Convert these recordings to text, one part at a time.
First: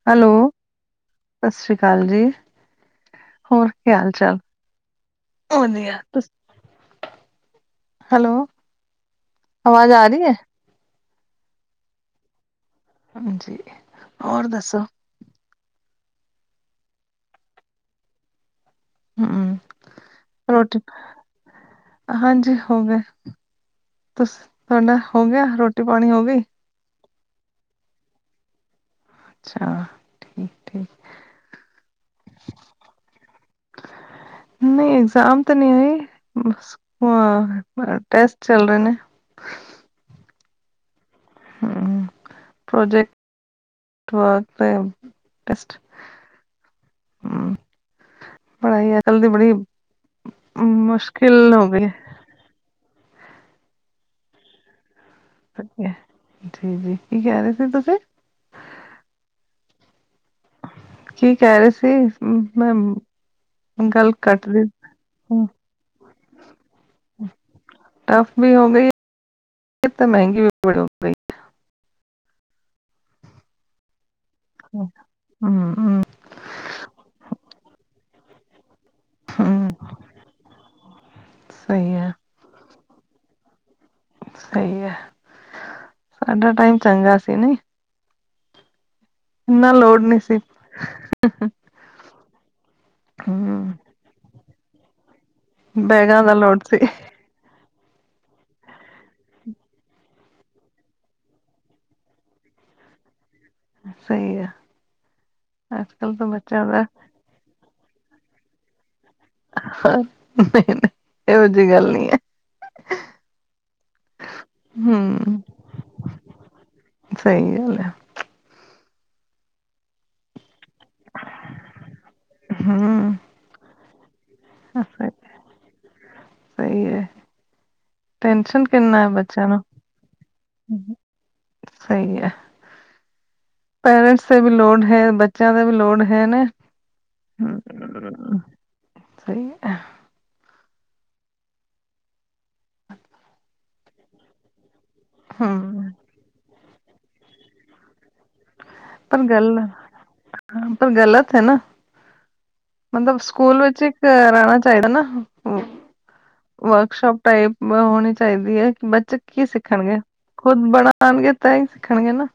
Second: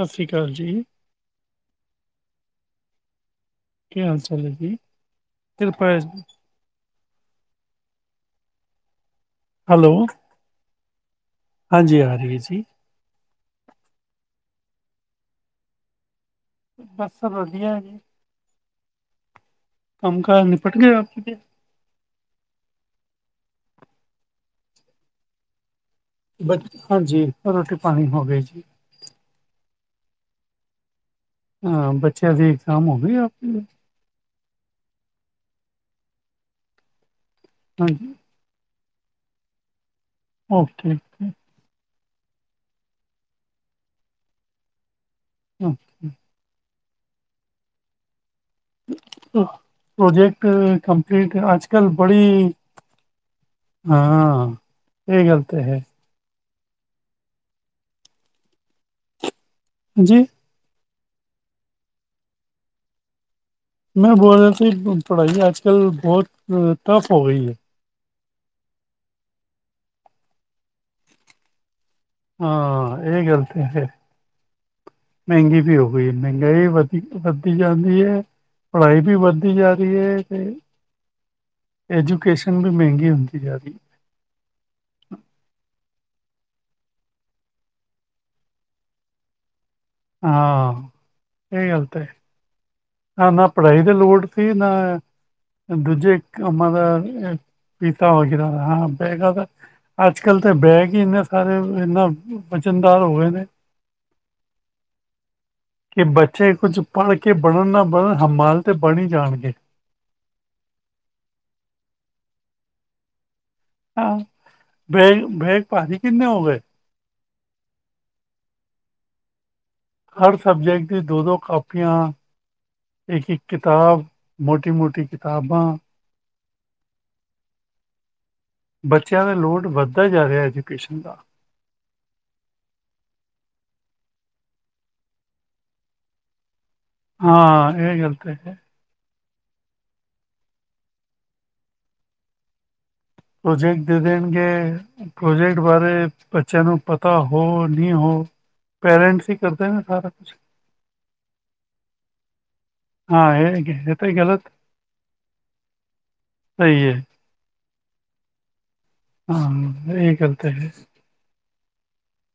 ਸਤਿ ਸ਼੍ਰੀ ਹੈਲੋ। ਅਕਾਲ ਜੀ, ਸਸ਼੍ਰੀ ਕਾਲ ਜੀ, ਹੋਰ ਕੀ ਹਾਲ ਹਾਲ-ਚਾਲ, ਚਾਲ ਹੈ ਜੀ? ਕਿਰਪਾ ਹੈ ਵਦੀਆ। ਜੀ। ਹੈਲੋ ਆਵਾਜ਼ ਹੈਲੋ, ਆ ਰਈ ਐ ਹਾਂਜੀ, ਆ ਰਈ ਜੀ। ਹਾਂਜੀ, ਹੋਰ ਦੱਸੋ ਬਸ ਵਦੀਆ ਐ, ਜੀ। ਹੂੰ। ਕੰਮ-ਕਾਰ ਨਿਪਟ ਗਿਆ ਆਪ ਜੀ ਦੇ? ਹਾਂਜੀ ਹੋ ਗਏ, ਤੁਸੀ ਤੁਆਡਾ ਹੋ ਗਿਆ ਰੋਟੀ ਪਾਣੀ ਹੋ ਗਿਆ? ਹਾਂਜੀ ਰੋਟੀ ਪਾਨੀ ਹੋਗੇ ਜੀ। ਅੱਛਾ ਠੀਕ-ਠੀਕ। ਹਾਂ ਬੱਚੇਆਂ ਦੀ ਇਗਜ਼ਾਮ ਹੋ ਗਈ ਆਪ ਕੀ? ਨਈ ਐਗਜ਼ਾਮ ਤਾਂ ਨਈ ਜੀ, ਬਸ ਅ ਹਾਂਜੀ, ਟੈਸਟ ਚੱਲ ਰਏ ਨੇ ਓਕੇ ਹੂੰ ਪ੍ਰੋਜੈਕਟ, ਵਰਕ ਦੇ ਟੇਸਟ, ਓਕੇ। ਹੂੰ ਪ੍ਰੋਜੈਕਟ ਕੰਮਪਲੀਟ ਮੁਸ਼ਕਿਲ ਹੋ ਗਈ ਅਜ-ਕੱਲ ਹੈ। ਬੜੀ ਹਾਂ, ਏਹ ਗੱਲ ਤਾਂ ਐ ਜੀ-ਜੀ ਕੀ ਕੈ ਰਏ ਸੀ ਤੁਸੀਂ? ਹਾਂਜੀ। ਕੀ ਕੈ ਰਏ ਸੀ, ਮੈਂ ਗੱਲ ਮੈਂ ਬੋਲ ਘੱਟ ਰਿਆ ਦੀ ਸੀ ਪੜਾਈ, ਅੱਜ-ਕੱਲ ਬੋਤ ਟੱਫ ਹੋ ਗਈ ਐ ਟਫ ਵੀ ਹੋ ਗਈ, ਤੇ ਮੈਂਗੀ ਵੀ ਬੜੀ ਹੋ ਗਈ। ਹਾਂ ਏ ਗੱਲ ਤੇ ਐ ਫੇਰ ਮੈਂਗੀ ਵੀ ਹੋ ਹਮ ਗਈ ਆ ਮੈਂਗਾਈ ਵੀ ਵੱਦੀ ਵੱਧਦੀ ਜਾਂਦੀ ਐ। ਪੜਾਈ ਵੀ ਵੱਧਦੀ ਹਮ ਜਾ ਰਈ ਐ ਤੇ ਸਹੀ ਹੈ ਐਜੂਕੇਸ਼ਨ ਵੀ ਮੈਂਗੀ ਹੁੰਦੀ ਜਾ ਰਈ ਐ ਸਈ ਐ, ਸਾਡਾ ਟਾਈਮ ਚੰਗਾ ਸੀ ਨਈਂ ਏਨਾ ਲੋੜ ਨੀ ਹੈ ਸੀ ਹਾਂ ਨਾ-ਨਾ ਹਮ ਪੜਾਈ ਦੀ ਲੋੜ ਸੀ ਨਾ, ਦੂਜੇ ਬੈਗਾਂ ਦਾ ਲੋਡ ਕੰਮਾਂ ਸੀ ਦਾ ਪੀਤਾ ਵਗੈਰਾ ਆਰਾ ਬੇਗਾਦਾ ਅੱਜ-ਕੱਲ ਤਾਂ ਬੈਗ ਈ ਏਨੇ ਸਾਰੇ, ਇੰਨਾ ਵਜਨਦਾਰ ਹੋ ਗਏ ਨੇ ਸਈ ਆ ਕਿ ਬੱਚੇ ਕੁਝ ਦਾ ਪੜ ਕੇ ਬਣਨ ਨਾ ਬਣਨ ਹਮਾਲ ਤਾਂ ਬਨ ਈ ਜਾਨਗੇ ਨਈ-ਨਈ ਏਹੋ ਜੇਈ ਗੱਲ ਨੀ ਐ। ਹਾਂ, ਬੈਗ-ਬੈਗ ਭਾਰੀ ਕਿੰਨੇ ਹੋ ਗਏ। ਸਈ ਐ। ਹਰ ਸਬਜੈਕਟ ਦੀ ਦੋ-ਦੋ ਕਾਪੀਆਂ, ਹਮ ਇੱਕ-ਇੱਕ ਕਿਤਾਬ ਮੋਟੀ-ਮੋਟੀ ਕਿਤਾਬਾਂ। ਸਈ ਐ ਟੈਨਸ਼ਨ ਕਿੰਨਾ ਹੈ ਬੱਚਿਆਂ ਦਾ ਲੋਡ ਵੱਧਦਾ ਜਾ ਰਿਉ ਐਜੂਕੇਸ਼ਨ ਦਾ। ਸਈ ਐ। ਪੇਰੈਂਟਸ ਤੇ ਵੀ ਲੋੜ ਹੈ, ਬੱਚਿਆਂ ਤੇ ਵੀ ਲੋੜ ਹੈ ਨਾ। ਹਾਂ, ਇਹ ਗੱਲ ਤਾਂ [unintelligible] ਹੈ। ਸਈ ਐ। ਪ੍ਰੋਜੈਕਟ ਦੇ ਦੇਣਗੇ, ਪ੍ਰੋਜੈਕਟ ਹਮ ਬਾਰੇ ਬੱਚਿਆਂ ਨੂੰ ਪਤਾ ਹੋ ਨੀ ਹੋ। ਪਰ ਪੇਰੈਂਟਸ ਹੀ ਗੱਲ ਕਰਦੇ ਨੇ ਸਾਰਾ ਕੁਛ। ਪਰ ਗੱਲਤ ਹੈ ਨਾ। ਮਤਲਬ ਹਾਂ, ਇਹ ਸਕੂਲ ਵਿੱਚ ਇਹ ਇੱਕ ਤਾਂ ਗਲਤ ਰੇਣਾ ਚਾਈਦਾ ਨਾ ਸਹੀ ਹੈ। ਵਰਕਸ਼ਾਪ ਟਾਈਪ ਹੋਣੀ ਚਾਈਦੀ ਐ ਕਿ ਬੱਚੇ ਕੀ ਹਾਂ, ਸਿੱਖਣਗੇ ਇਹ ਗੱਲ ਤਾਂ ਖੁਦ ਹੈ। ਬੜਾ ਸਿਖਾਣਗੇ ਤਾਂ ਈ ਸਿੱਖਣਗੇ ਨਾ।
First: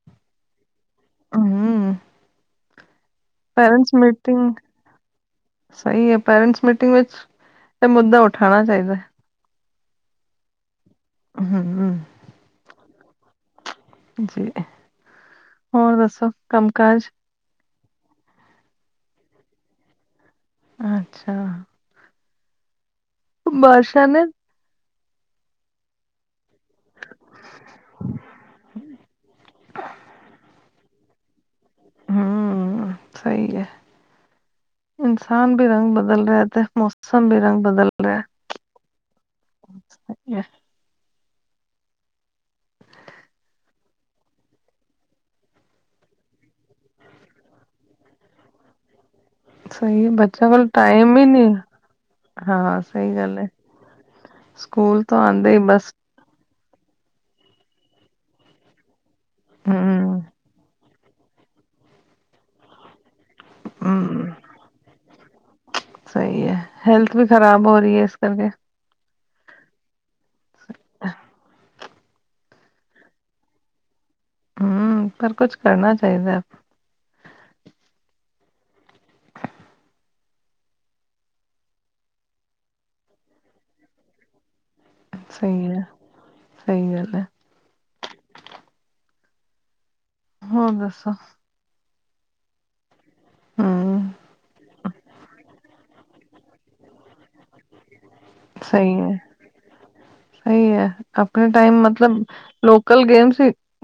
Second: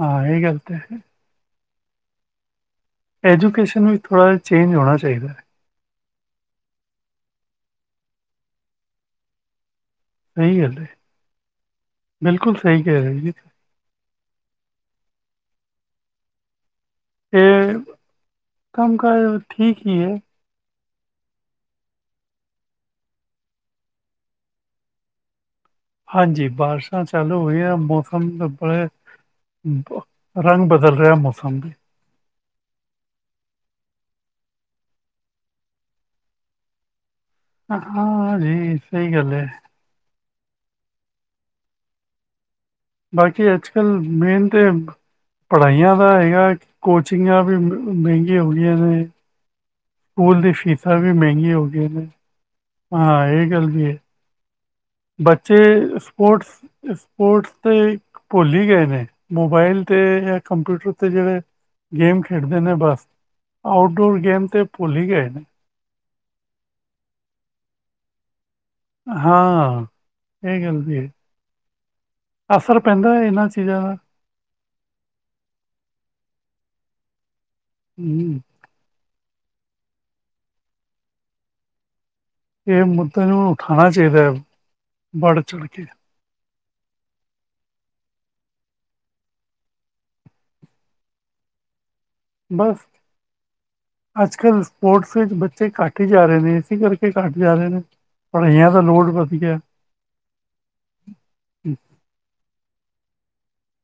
ਹਾਂ ਏ ਗੱਲ ਤੇ ਹੈ। ਹੂੰ। ਐਜੂਕੇਸ਼ਨ ਵੀ ਥੋੜ੍ਹਾ ਜਿਹਾ ਚੇਂਜ ਹੋਣਾ ਚਾਈਦਾ। ਸਈ ਐ ਪੇਰੈਂਟਸ ਮੀਟਿੰਗ ਵਿੱਚ ਇਹ ਮੁੱਦਾ ਉਠਾਉਣਾ ਚਾਈਦਾ। ਸਫ਼ਈ ਗੱਲ ਏ। ਹੂੰ-ਹੂੰ। ਬਿਲਕੁਲ ਸਈ ਕਹਿ ਰਹੇ ਜੀ। ਜੀ ਹੋਰ ਦੱਸੋ ਕੰਮ ਕਾਜ। ਏ ਕੰਮ ਕਾਰ ਠੀਕ ਈ ਏ। ਅੱਛਾ। ਬਰਸ਼ਾ ਨੇ ਹਾਂਜੀ ਬਾਰਿਸ਼ਾਂ ਚਾਲੂ ਹੋਈਆਂ ਮੌਸਮ ਦਾ ਬ ਰੰਗ ਬਦਲ ਰਿਆ ਮੌਸਮ ਦੇ। ਹੂੰ ਸਈ ਐ। ਇਨਸਾਨ ਵੀ ਰੰਗ ਬਦਲ ਰਆ ਤੇ ਮੌਸਮ ਵੀ ਰੰਗ ਬਦਲ ਰਿਹਾ ਹਾਂਜੀ ਸਈ ਗੱਲ ਐ। [unintelligible] ਬਾਕੀ ਅੱਜ ਕੱਲ ਮੇਨ ਤੇ ਪੜ੍ਹਾਈਆ ਦਾ ਹੈਗਾ ਕੋਚਿੰਗਾਂ ਵੀ ਮ ਮਹਿੰਗੀਆ ਹੋਈਆਂ ਨੇ। ਸਈ ਏ ਸਕੂਲ ਬੱਚਿਆਂ ਦੀ ਕੋਲ ਫੀਸਾਂ ਵੀ ਟਾਈਮ ਈ ਨੀ ਮਹਿੰਗੀ ਹੋ ਗਈਆਂ ਨੇ ਹਾਂ ਸਹੀ ਗੱਲ ਐ। ਇਹ ਵੀ ਹੈ ਸਕੂਲ ਤੋਂ ਆਉਂਦੇ ਬੱਚੇ ਹੀ ਬਸ ਸਪੋਰਟਸ-ਸਪੋਰਟਸ ਤੇ ਭੁੱਲ ਈ ਗਏ ਨੇ। ਮੋਬਾਈਲ ਤੇ ਹਮ ਯਾ ਕੰਪਿਊਟਰ ਤੇ ਜੇੜੇ ਗੇਮ ਖੇਡਦੇ ਨੇ ਬਸ। ਆਊਟਡੋਰ ਗੇਮ ਤੇ ਭੁਲ ਈ ਗਏ ਨੇ। ਸਈ ਐ ਹੈਲਥ ਵੀ ਖ਼ਰਾਬ ਹੋ ਰਈ ਏ ਇਸ ਕਰਕੇ। ਹਾਂ ਏ ਗੱਲ ਤੇ ਐ। ਅਸਰ ਪੈਂਦਾ ਇਹਨਾਂ ਚੀਜ਼ਾਂ ਦਾ। ਹੂੰ ਪਰ ਕੁਛ ਕਰਨਾ ਚਾਈਦਾ। ਹੂੰ। ਏ ਮੁੱਦੇ ਨੂੰ ਉਠਾਉਣਾ ਚਾਈਦਾ। ਸਈ ਐ, ਸਈ ਗੱਲ ਐ। ਹੋਰ ਦਸੋ। ਬਸ ਹਮ ਅੱਜ ਕੱਲ ਸਪੋਰਟਸ ਵਿੱਚ ਬੱਚੇ ਘੱਟ ਹੀ ਜਾ ਰਹੇ ਨੇ ਏਸੀ ਕਰ ਘੱਟ ਜਾਦੇ ਨੇ ਪੜ੍ਹਾਈਆਂ ਦਾ ਲੋੜ ਵੱਧ ਗਿਆ। ਫਰੀ ਏ ਆਪਣੇ ਟਾਈਮ ਮਤਲਬ ਲੋਕਲ ਗੇਮਸ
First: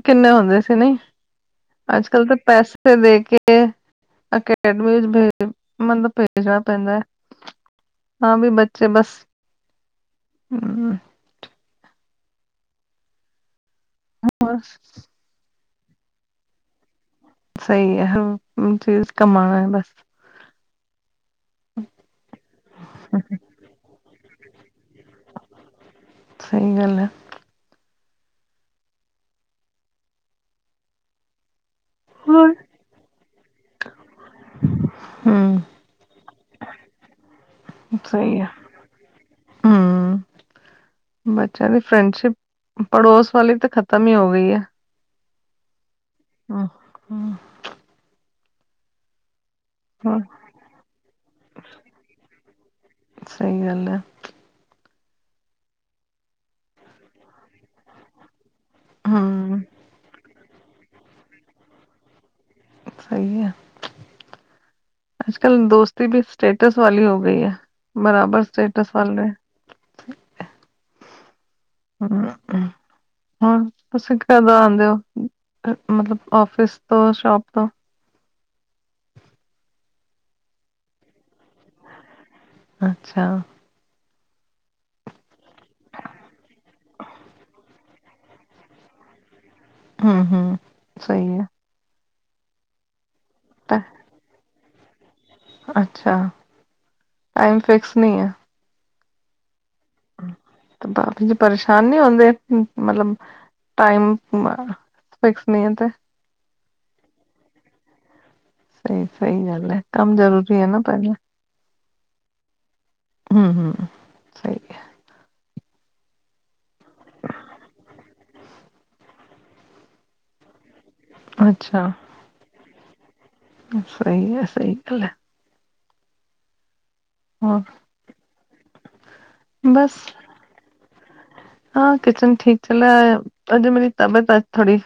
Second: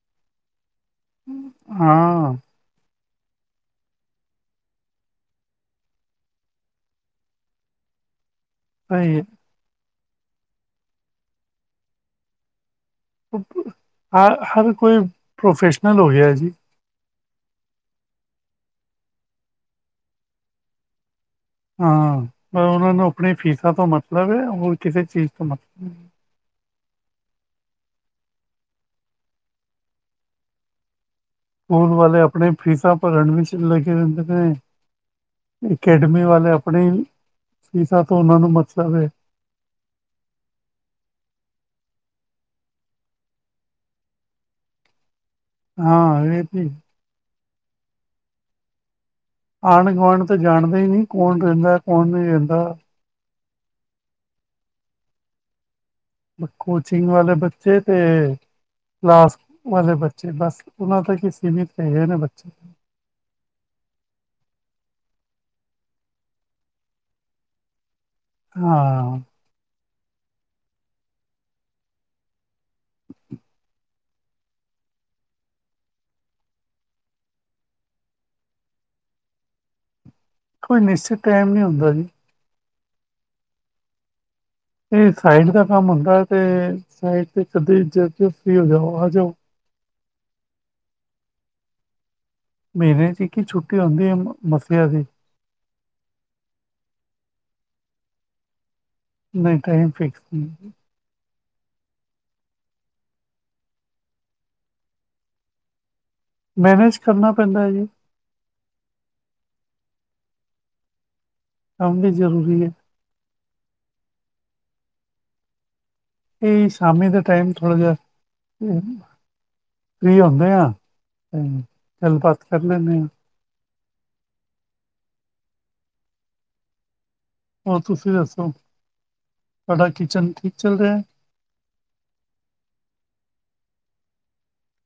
ਕਿੰਨੇ ਹੁੰਦੇ ਸੀ ਨਈ ਅੱਜ ਕੱਲ ਹਾਂ ਤਾਂ ਪੈਸੇ ਵੇਖ ਕੇ ਅਕੈਡਮੀ ਵਿੱਚ ਮਤਲਬ ਭੇਜਣਾ ਪੈਂਦਾ ਐ ਤਾ ਵੀ ਬੱਚੇ ਬਸ ਸਹੀ ਹੈ ਹੂੰ। ਹਰ ਹਰ ਬਸ ਕੋਈ ਪ੍ਰੋਫੈਸ਼ਨਲ ਹੋ ਗਿਆ ਜੀ ਸਹੀ ਹੈ ਚੀਜ਼ ਕਮਾਉਣਾ ਬਸ ਹਾਂ ਪਰ ਉਹਨਾਂ ਨੂੰ ਆਪਣੀ ਫੀਸਾਂ ਤੋਂ ਮਤਲਬ ਏ ਹੋਰ ਕਿਸੇ ਚੀਜ਼ ਤੋਂ ਮਤਲਬ ਸਹੀ ਗੱਲ ਐ। ਸਕੂਲ ਵਾਲੇ ਆਪਣੇ ਹੋਰ ਫੀਸਾਂ ਭਰਨ ਵਿਚ ਲੱਗੇ ਰਹਿੰਦੇ ਨੇ ਹੂੰ ਅਕੈਡਮੀ ਵਾਲੇ ਆਪਣੀ, ਫੀਸਾਂ ਤੋਂ ਉਹਨਾਂ ਸਹੀ ਹੈ ਨੂੰ ਮਤਲਬ ਏ ਹੂੰ। ਬੱਚਿਆਂ ਦੀ ਫਰੈਂਡਸ਼ਿਪ ਪੜੋਸ ਵਾਲੀ ਤਾਂ ਖ਼ਤਮ ਈ ਹੋ ਗਈ ਏ ਹਾਂ ਏ ਹੂੰ-ਹੂੰ। ਹੂੰ ਆਂਢ-ਗੁਆਂਢ ਤਾਂ ਜਾਣਦੇ ਈ ਨਹੀ ਕੌਨ ਰਹਿੰਦਾ ਕੌਨ ਨਹੀਂ ਰਹਿੰਦਾ ਸਹੀ ਗੱਲ ਐ। ਕੋਚਿੰਗ ਵਾਲੇ ਬੱਚੇ ਤੇ ਕਲਾਸ ਹੂੰ ਵਾਲੇ ਬੱਚੇ ਤੇ ਬਸ ਉਹਨਾ ਤਕ ਈ ਸੀਮਿਤ ਹੈਗੇ ਨੇ ਬੱਚੇ ਸਹੀ ਏ ਅਜ ਕਲ ਦੋਸਤੀ ਵੀ ਸਟੇਟਸ ਵਾਲੀ ਹੋ ਗਈ ਏ ਬਰਾਬਰ ਸਟੇਟਸ ਵਲ ਹਾਂ ਨੇ ਹੂੰ ਹਨ ਤੁਸੀ ਕਦੋ ਆਉਦੇ ਔ, ਮਤਲਬ ਆਫਿਸ ਤੋ ਸ਼ੋਪ ਤੋ ਕੋਈ ਨਿਸ਼ਚਤ ਟਾਈਮ ਨੀ ਹੁੰਦਾ ਜੀ ਅੱਛਾ ਇਹ ਸਾਈਡ ਦਾ ਕੰਮ ਹੁੰਦਾ ਤੇ, ਸਾਈਡ ਤੇ ਕਦੇ ਜਾ ਕੇ ਫੇਰ ਜਾਓ, ਆ ਜਾਓ ਹੂੰ- ਹੂੰ ਸਹੀ ਏ ਮਹੀਨੇ 'ਚ ਇਕ ਈ ਛੁੱਟੀ ਹੁੰਦੀ ਏ ਮੱਸਿਆ ਦੀ ਅੱਛਾ, ਟਾਈਮ ਫਿਕਸ ਨਹੀ ਐ ਨਹੀ ਟਾਈਮ ਫਿਕਸ ਨਹੀ ਤੇ ਬਾਕੀ ਦੇ ਪਰੇਸ਼ਾਨ ਨੀ ਹੰਦੇ ਮਤਲਬ ਟਾਈਮ ਵਗੈਰਾ ਫਿਕਸ ਨਹੀ ਏ ਤੇ ਮੈਨੇਜ ਕਰਨਾ ਪੈੰਦਾ ਐ ਜੀ ਫੇਰ ਸਹੀ ਗੱਲ ਏ ਕੰਮ ਜਰੂਰੀ ਹੈ ਨਾ ਪਹਿਲਾ ਕਮ ਵੀ ਜ਼ਰੂਰੀ ਏ ਹੂੰ ਹੂੰ ਸਹੀ ਐ ਇਹੀ ਸ਼ਾਮੀ ਦੇ ਟਾਈਮ ਥੋੜਾ ਜਿਹਾ ਫਰੀ ਹੋੰਦੇ ਆ ਹੰ ਅੱਛਾ ਗੱਲਬਾਤ ਕਰ ਲੈੰਨੇ ਆ ਸਹੀ ਐ, ਸਹੀ ਗੱਲ ਐ ਹੋਰ ਤੁਸੀ ਦੱਸੋ ਤੁਹਾਡਾ ਬਸ ਕਿਚਨ ਠੀਕ ਚੱਲ ਰਿਹਾ ਹਾਂ ਕਿਚਨ ਠੀਕ ਚਲਿਆ ਅਜੇ ਮੇਰੀ ਤਬੀਅਤ ਅੱਜ ਥੋੜੀ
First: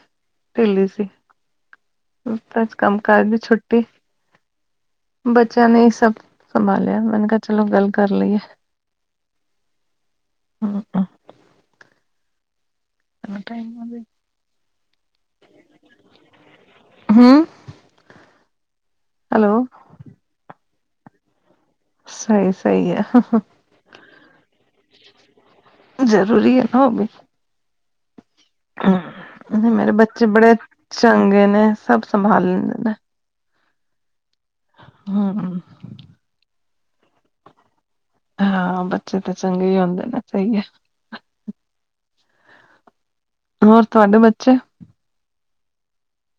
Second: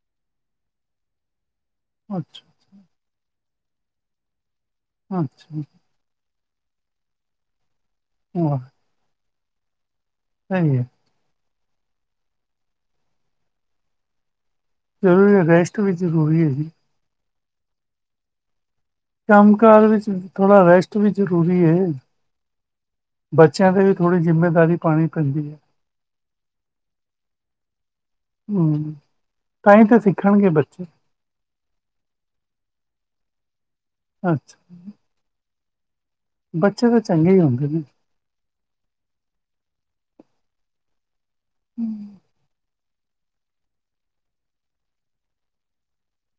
ਢਿੱਲੀ ਸੀ ਅੱਛਾ ਬਸ ਕੰਮ ਕਾਰ ਦੀ ਛੁੱਟੀ ਅੱਛਾ ਬੱਚਿਆਂ ਨੇ ਈ ਸਭ ਸੰਭਾਲਿਆ ਮੈਨੇ ਕਿਹਾ ਚਲੋ ਗੱਲ ਕਰ ਲਈਏ ਹਾਂ, ਸਹੀ ਐ ਹਮ ਕਿਨਾ ਟਾਈਮ ਹੋ ਗਿਆ ਜਰੂਰੀ ਹੈ, ਰੈਸਟ ਵੀ ਜਰੂਰੀ ਹੈਗੀ। ਹੂੰ। ਕੰਮ ਕਾਰ ਵਿਚ ਥੋੜਾਂ ਰੈਸਟ ਵੀ ਜਰੂਰੀ ਏ। ਸਹੀ- ਸਹੀ ਐ। ਬੱਚਿਆਂ ਤੇ ਵੀ ਥੋੜੀ ਜਿੰਮੇਦਾਰੀ ਪਾਣੀ ਪੈਦੀ ਐ। ਜਰੂਰੀ ਹੈ ਨਾ ਉਹ ਵੀ। ਹਮ ਹੂੰ, ਤਾਂ ਹੀ ਮੇਰੇ ਤਾਂ ਬੱਚੇ ਸਿੱਖਣਗੇ ਬੜੇ ਬੱਚੇ ਚੰਗੇ ਨੇ ਸਭ ਸੰਭਾਲ ਲੈਦੇ ਨੇ। ਅੱਛਾ। ਹੂੰ- ਹੂੰ। ਬੱਚੇ ਤੇ ਚੰਗੇ ਈ ਹੁੰਦੇ ਨੇ। ਹਾਂ ਬੱਚੇ ਤੇ ਚੰਗੇ ਈ ਹੁੰਦੇ ਨੇ, ਸਹੀ ਹੈ। ਹੂੰ। ਹੋਰ ਤੁਹਾਡੇ ਬੱਚੇ।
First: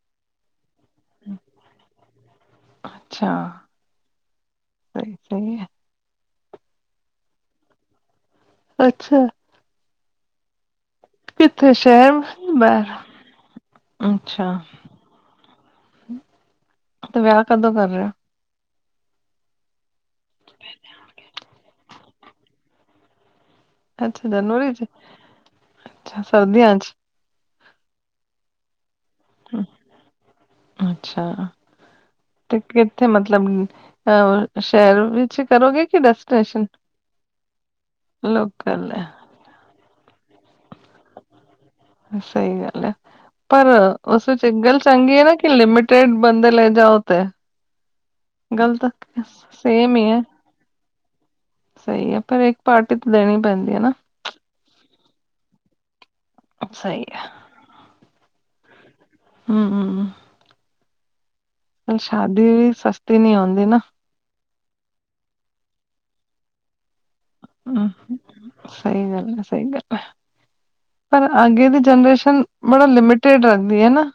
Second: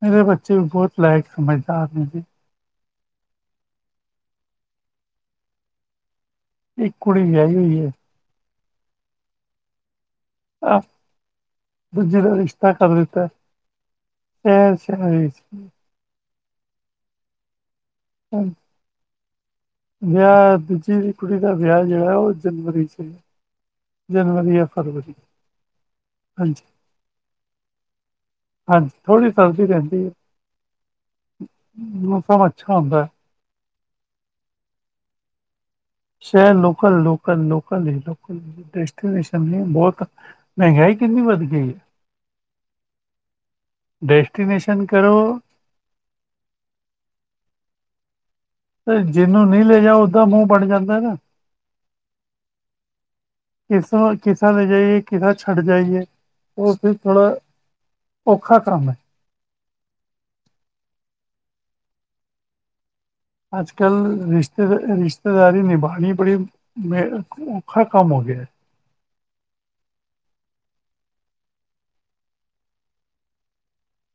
ਮੇਰੇ ਬੱਚੇ ਵੀ ਬਹੁਤ ਲਾਇਕ ਸਮਝਦਾਰ ਨੇ ਜੀ। ਅੱਛਾ। [unintelligible] ਸਈ ਆ। ਇਕ ਕੁੜੀ ਵਿਆਹੀ ਹੋਈ ਐ। ਅੱਛਾ। [unintelligible] ਕਿੱਥੇ ਸ਼ਹਿਰ ਦੂਜੀ ਦਾ ਰਿਸ਼ਤਾ ਬਾਹਰ ਕਰ ਦਿੱਤਾ, ਅੱਛਾ ਹਾਂ ਛੈਰ ਵਿਚ। ਤੇ ਵਿਆਹ ਕਦੋ ਕਰ ਰੇ ਓ। ਹਾਂਜ ਵਿਆਹ ਦੂਜੀ ਕੁੜੀ ਦਾ ਵਿਆਹ ਜਿਹੜਾ ਉਹ ਜਨਵਰੀ 'ਚ। ਅੱਛਾ ਜਨਵਰੀ ਜਾਂ ਚ ਫਰਵਰੀ ਅੱਛਾ ਹਾਂਜੀ ਸਰਦੀਆਂ ਚ ਹਾਂਜੀ ਥੋੜੀ ਸਰਦੀ ਰਹਿੰਦੀ ਏ, ਅੱਛਾ ਮੌਸਮ ਤੇ ਅੱਛਾ ਹੁੰਦਾ ਐ ਕਿੱਥੇ ਮਤਲਬ ਅ ਸ਼ਹਿਰ ਵਿੱਚ ਕਰੋਗੇ ਕਿ ਸ਼ੈਰ destination local- local -local- local ਏ ਡਸਨੇਸ਼ਨ ਬਹੁਤ, ਮਹਿੰਗਾਈ ਕਿੰਨੀ ਵੱਧ ਗਈ ਏ। ਸਹੀ ਗੱਲ ਐ, ਪਰ ਉਸ ਵਿੱਚ ਇੱਕ ਗੱਲ ਡੈਸਟੀਨੇਸ਼ਨ ਚੰਗੀ ਐ ਨਾ ਕਰੋ ਕਿ ਲਿਮਿ ਸਟੇਟ ਬੰਦੇ ਲੇ ਜਾਓ ਤੇ, ਗੱਲ਼ ਤਾ ਤੇ ਜਿਹਨੂੰ ਨਹੀਂ ਲੈ ਸੇਮ ਈ ਜਾਓ ਏ। ਉਹਦਾ ਮੂੰਹ ਬਣ ਜਾਂਦਾ ਹੈਗਾ। ਪਰ ਇੱਕ ਪਾਰਟੀ ਤਾਂ ਦੇਣੀ ਪੈਂਦੀ ਹੈ ਨਾ ਕਿਸ- ਕਿਸ ਰਾ ਲੈ ਜਾਈਏ ਕਿਸ ਰਾ ਛੱਡ ਜਾਈਏ ਉਸ ਤੋਂ ਸਹੀ ਹੈ ਥੋੜਾ ਔਖਾ ਕੰਮ ਐ। ਹੂੰ-ਹੂੰ। ਹੁਣ ਸ਼ਾਡੀ ਵੀ ਸਸ ਅੱਜ ਕੱਲ ਰਿਸ਼ਤੇ ਰਿਸ਼ਤੇਦਾਰੀ ਨਿਬਾਣੀ ਬੜੀ ਮੇ ਹੂੰ ਸਹੀ ਗੱਲ ਹੈ-ਸਹੀ ਗੱਲ ਪਰ ਅੱਗੇ ਦੀ ਜਨਰੇਸ਼ਨ ਬੜਾ ਲਿਮਟਡ ਰੇਦੀ ਏ ਨਾ।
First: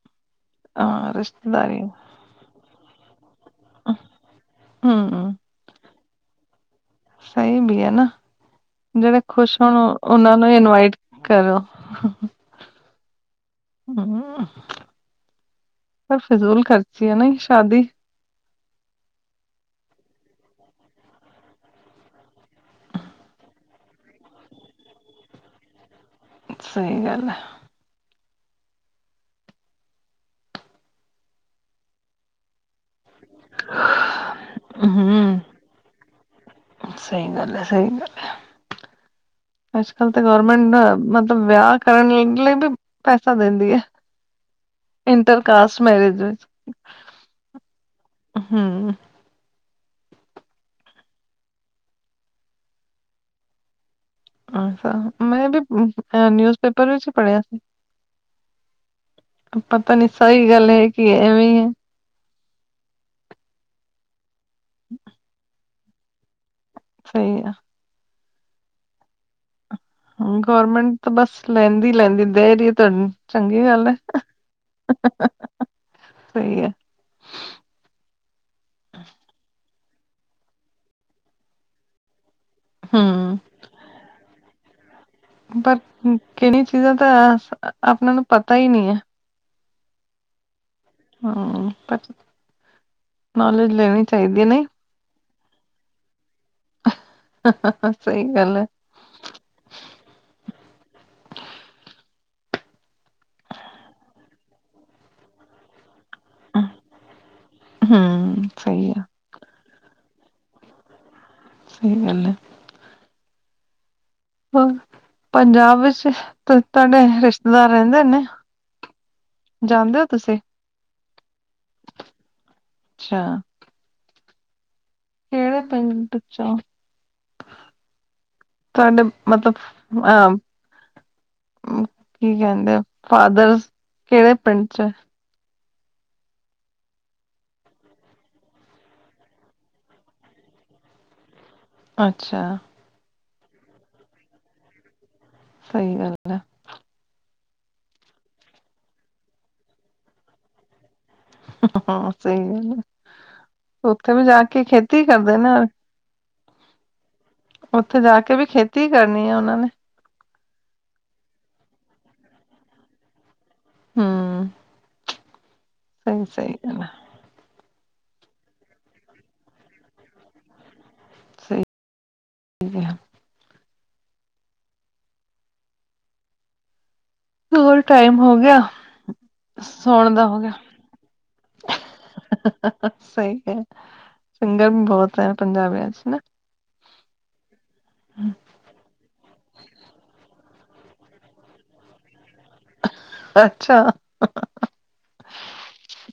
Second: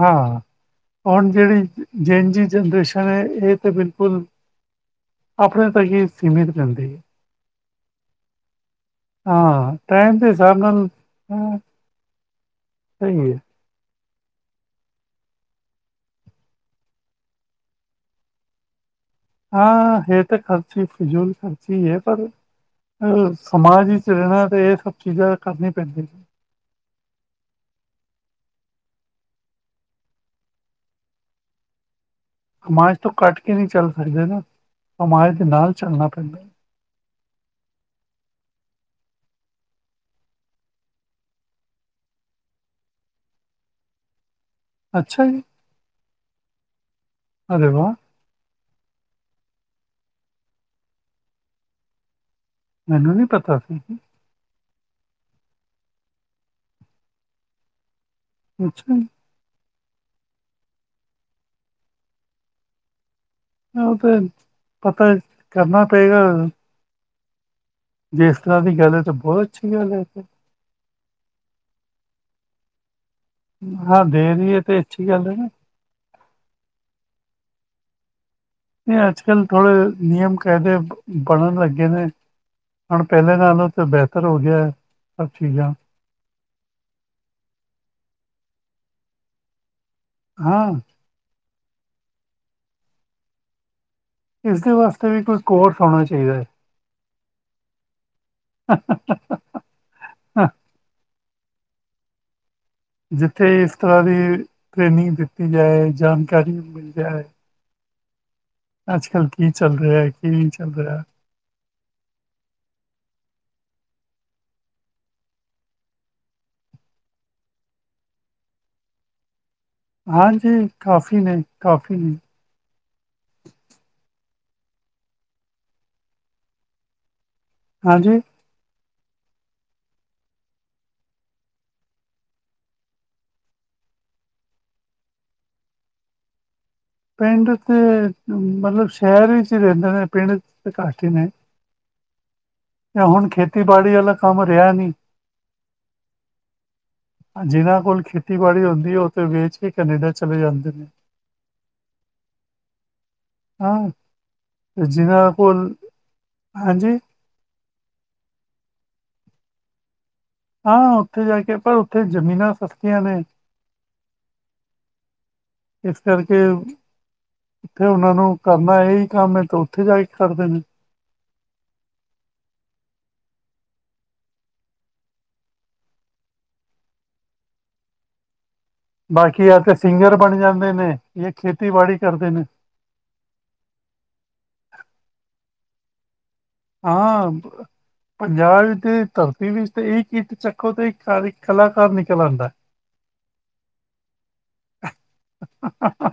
ਹਾਂ ਹਾਂ ਹੁਣ ਜਿਹੜੀ ਰਿਸ਼ਤੇਦਾਰੀ ਜਿਨ ਜੀ ਜਨਰੇਸ਼ਨ ਹੈ ਇਹ ਤੇ ਬਿਲਕੁਲ ਹੂੰ। ਆਪਣੇ ਤੱਕ ਈ ਸੀਮਿਤ ਰਹਿੰਦੇ ਐ। ਸਹੀ ਬੀ ਹੈ ਨਾ ਜਿਹੜੇ ਖੁਸ਼ ਹੋਣ, ਹਾਂ ਟਾਈਮ ਦੇ ਉਹਨਾਂ ਨੂੰ ਹੀ ਹਿਸਾਬ ਨਾਲ ਇਨਵਾਈਟ ਹਾਂ ਕਰੋ। ਸਹੀ ਹੈ ਹੂੰ, ਪਰ ਫਜ਼ੂਲ ਖ਼ਰਚੀ ਐ ਨਾ ਏਂ ਸ਼ਾਦੀ ਹਾਂ ਇਹ ਤਾਂ ਖ਼ਰਚ ਹੀ, ਫਜ਼ੂਲ ਖਰਚ ਹੀ ਏ ਪਰ ਅ ਸਮਾਜ ਵਿੱਚ ਰੈਣਾ ਤੇ ਏ ਸਭ ਚੀਜ਼ਾਂ ਕਰਨੀਆਂ ਪੈਂਦੀਆਂ ਨੇ। ਸਈ ਗੱਲ ਆ। ਸਮਾਜ਼ ਤੋਂ ਕੱਟ ਕੇ ਨੀ ਚੱਲ ਸਕਦੇ ਨਾ ਸਮਾਜ ਦੇ ਨਾਲ ਚੱਲਣਾ ਪੈਂਦਾ। ਸਈ ਗੱਲ ਆ ਸਈ ਗੱਲ ਆ। ਅੱਜਕਲ ਤਾਂ ਗੌਰਮੈਂਟ ਨਾ ਮਤਲਬ ਵਿਆਹ ਕਰਨ ਲਈ [unintelligible] ਪੈਸਾ ਦਿੰਦੀ ਐ। ਅੱਛਾ ਜੀ, ਇੰਟਰਕਾਸਟ ਮੈਰਿਜ ਵਿੱਚ। ਅਰੇ ਵਾਹ ਹੂੰ। ਮੈਨੂੰ ਨੀ ਪਤਾ ਸੀ। ਅੱਛਾ ਮੈਂ ਵੀ ਅ ਨਿਊਜ਼ ਪੇਪਰ ਵਿੱਚ ਈ ਪੜ੍ਹਿਆ ਸੀ। ਅੱਛਾ। ਪਤਾ ਨੀ ਸਈ ਗੱਲ ਐ ਕੀ ਐਵੇਂ ਈ ਐ। ਓ ਤੇ ਪਤਾ ਕਰਨਾ ਪਏਗਾ। ਸਈ ਆ। ਜੇ ਇਸ ਤਰ੍ਹਾਂ ਦੀ ਗੱਲ ਐ ਤਾਂ ਬੋ ਅੱਛੀ ਗੱਲ ਐ। ਗਵਰਮੈਂਟ ਤਾਂ ਬਸ ਲੈਂਦੀ-ਲੈਂਦੀ ਦੇ ਰੀਏ ਤੁਹਾਨੂੰ ਚੰਗੀ ਗੱਲ ਐ ਹਾਂ, ਦੇ ਰਹੀ ਹੈ ਤੇ ਅੱਛੀ ਗੱਲ ਹੈ ਨਾ। ਸਈ ਐ। ਏ ਅੱਜ ਕੱਲ੍ਹ ਥੋੜੇ ਨਿਯਮ ਕਾਇਦੇ ਬਣਨ ਲੱਗੇ ਨੇ ਹੁਣ ਪੈਲੇ ਹੂੰ ਨਾਲੋਂ ਤਾਂ ਬਿਹਤਰ ਹੋ ਗਿਐ। ਪਰ ਕੇੜੀਆਂ ਚੀਜ਼ਾਂ ਤਾਂ ਆਪਣਾ ਨੂੰ ਪਤਾ ਈ ਨੀ ਐ। ਹਾਂ। ਹਾਂ ਪਰ ਨੌਲੇਜ ਲੈਣੀ ਚਾਹੀਦੀ ਹੈ ਨਹੀਂ ਇਸਦੇ ਵਾਸਤੇ ਵੀ ਕੋਈ ਕੋਰਸ ਹੋਣਾ ਚਾਹੀਦੈ। ਸਈ ਗੱਲ ਐ। ਹਾਂ, ਜਿੱਥੇ ਇਸ ਤਰ੍ਹਾਂ ਦੀ ਟ੍ਰੇਨਿੰਗ ਦਿੱਤੀ ਜਾਏ ਜਾਣਕਾਰੀ ਮਿਲ ਜਾਏ ਹੂੰ। ਸਹੀ ਆ ਅੱਜ ਕੱਲ੍ਹ ਕੀ ਚੱਲ ਰਿਐ ਕੀ ਨਈ ਚੱਲ ਰਿਆ ਸਈ ਗੱਲ ਐ। ਹੋਰ ਪੰਜਾਬ ਵਿੱਚ ਤ ਤੁਹਾਡੇ ਰਿਸ਼ਤੇਦਾਰ ਰੈਂਦੇ ਨੇ? [inaudible] ਤੁਸੀਂ ਹਾਂਜੀ ਕਾਫੀ ਨੇ ਕਾਫੀ ਨੇ। ਅੱਛਾ। ਕੇੜੇ ਪਿੰਡ ਚਾਂ? ਹਾਂਜੀ? ਤੁਹਾਡੇ ਮਤਲਬ ਅ ਅ ਕੀ ਕੈਂਦੇ ਫਾਦਰ ਕੇੜੇ ਪਿੰਡ ਚ? ਪਿੰਡ ਤੇ ਮਤਲਬ ਸ਼ੈਰ ਵਿੱਚ ਈ ਰੈਂਦੇ ਨੇ ਪਿੰਡ ਚ ਤੇ ਘੱਟ ਈ ਨੇ। ਅੱਛਾ। ਯਾਂ ਹੁਣ ਖੇਤੀਬਾੜੀ ਆਲਾ ਕੰਮ ਰਿਆ ਨੀ। ਸਈ ਗੱਲ ਐ। ਜਿਨਾਂ ਕੋਲ ਖੇਤੀਬਾੜੀ ਹੁੰਦੀ ਐ ਓਤੇ ਵੇਚ ਕੇ ਕੈਨੇਡਾ ਚਲੇ ਜਾਂਦੇ ਨੇ। ਹਾਂ ਸਈ ਗੱਲ ਐ ਹਾਂ ਉੱਥੇ ਵੀ ਜਾ ਕੇ ਤੇ ਖੇਤੀ ਜਿਨ੍ਹਾਂ ਕਰਦੇ ਨਾ ਕੋਲ ਹਾਂਜੀ? ਓਥੇ ਜਾ ਕੇ ਵੀ ਖੇਤੀ ਕਰਨੀ ਆ ਓਨਾਂ ਨੇ। ਹਾਂ ਉੱਥੇ ਜਾ ਕੇ ਪਰ ਉੱਥੇ ਜ਼ਮੀਨਾਂ ਸਸਤੀਆਂ ਨੇ ਹਮ ਇਸ ਸਹੀ ਕਰਕੇ ਸਹੀ ਗੱਲ ਹੈ, ਉੱਥੇ ਉਹਨਾ ਨੂੰ ਕਰਨਾ ਇਹੀ ਕੰਮ ਹੈ ਤੇ ਉੱਥੇ ਜਾ ਕੇ ਕਰਦੇ ਨੇ ਹਾਂ ਹੋਰ ਟਾਈਮ ਹੋ ਗਿਆ ਬਾਕੀ ਯ ਤੇ ਸੋਣ ਸਿੰਗਰ ਦਾ ਬਣ ਹੋ ਗਿਆ ਜਾਂਦੇ ਨੇ ਜਾਂ ਖੇਤੀਬਾੜੀ ਕਰਦੇ ਨੇ ਸਹੀ ਹੈ ਸਿੰਗਰ ਵੀ ਬਹੁਤ ਹੈ ਪੰਜਾਬੀਆਂ ਚ ਹਨਾ ਹਾਂ ਪੰਜਾਬ ਧਰਤੀ ਵਿੱਚ ਇਹ ਕੀਰਟ ਚੱਕੋ ਤੇ ਕਲਾਕਾਰ ਨਿਕਲ ਆਉਂਦਾ ਅੱਛਾ ਹਾਹਾ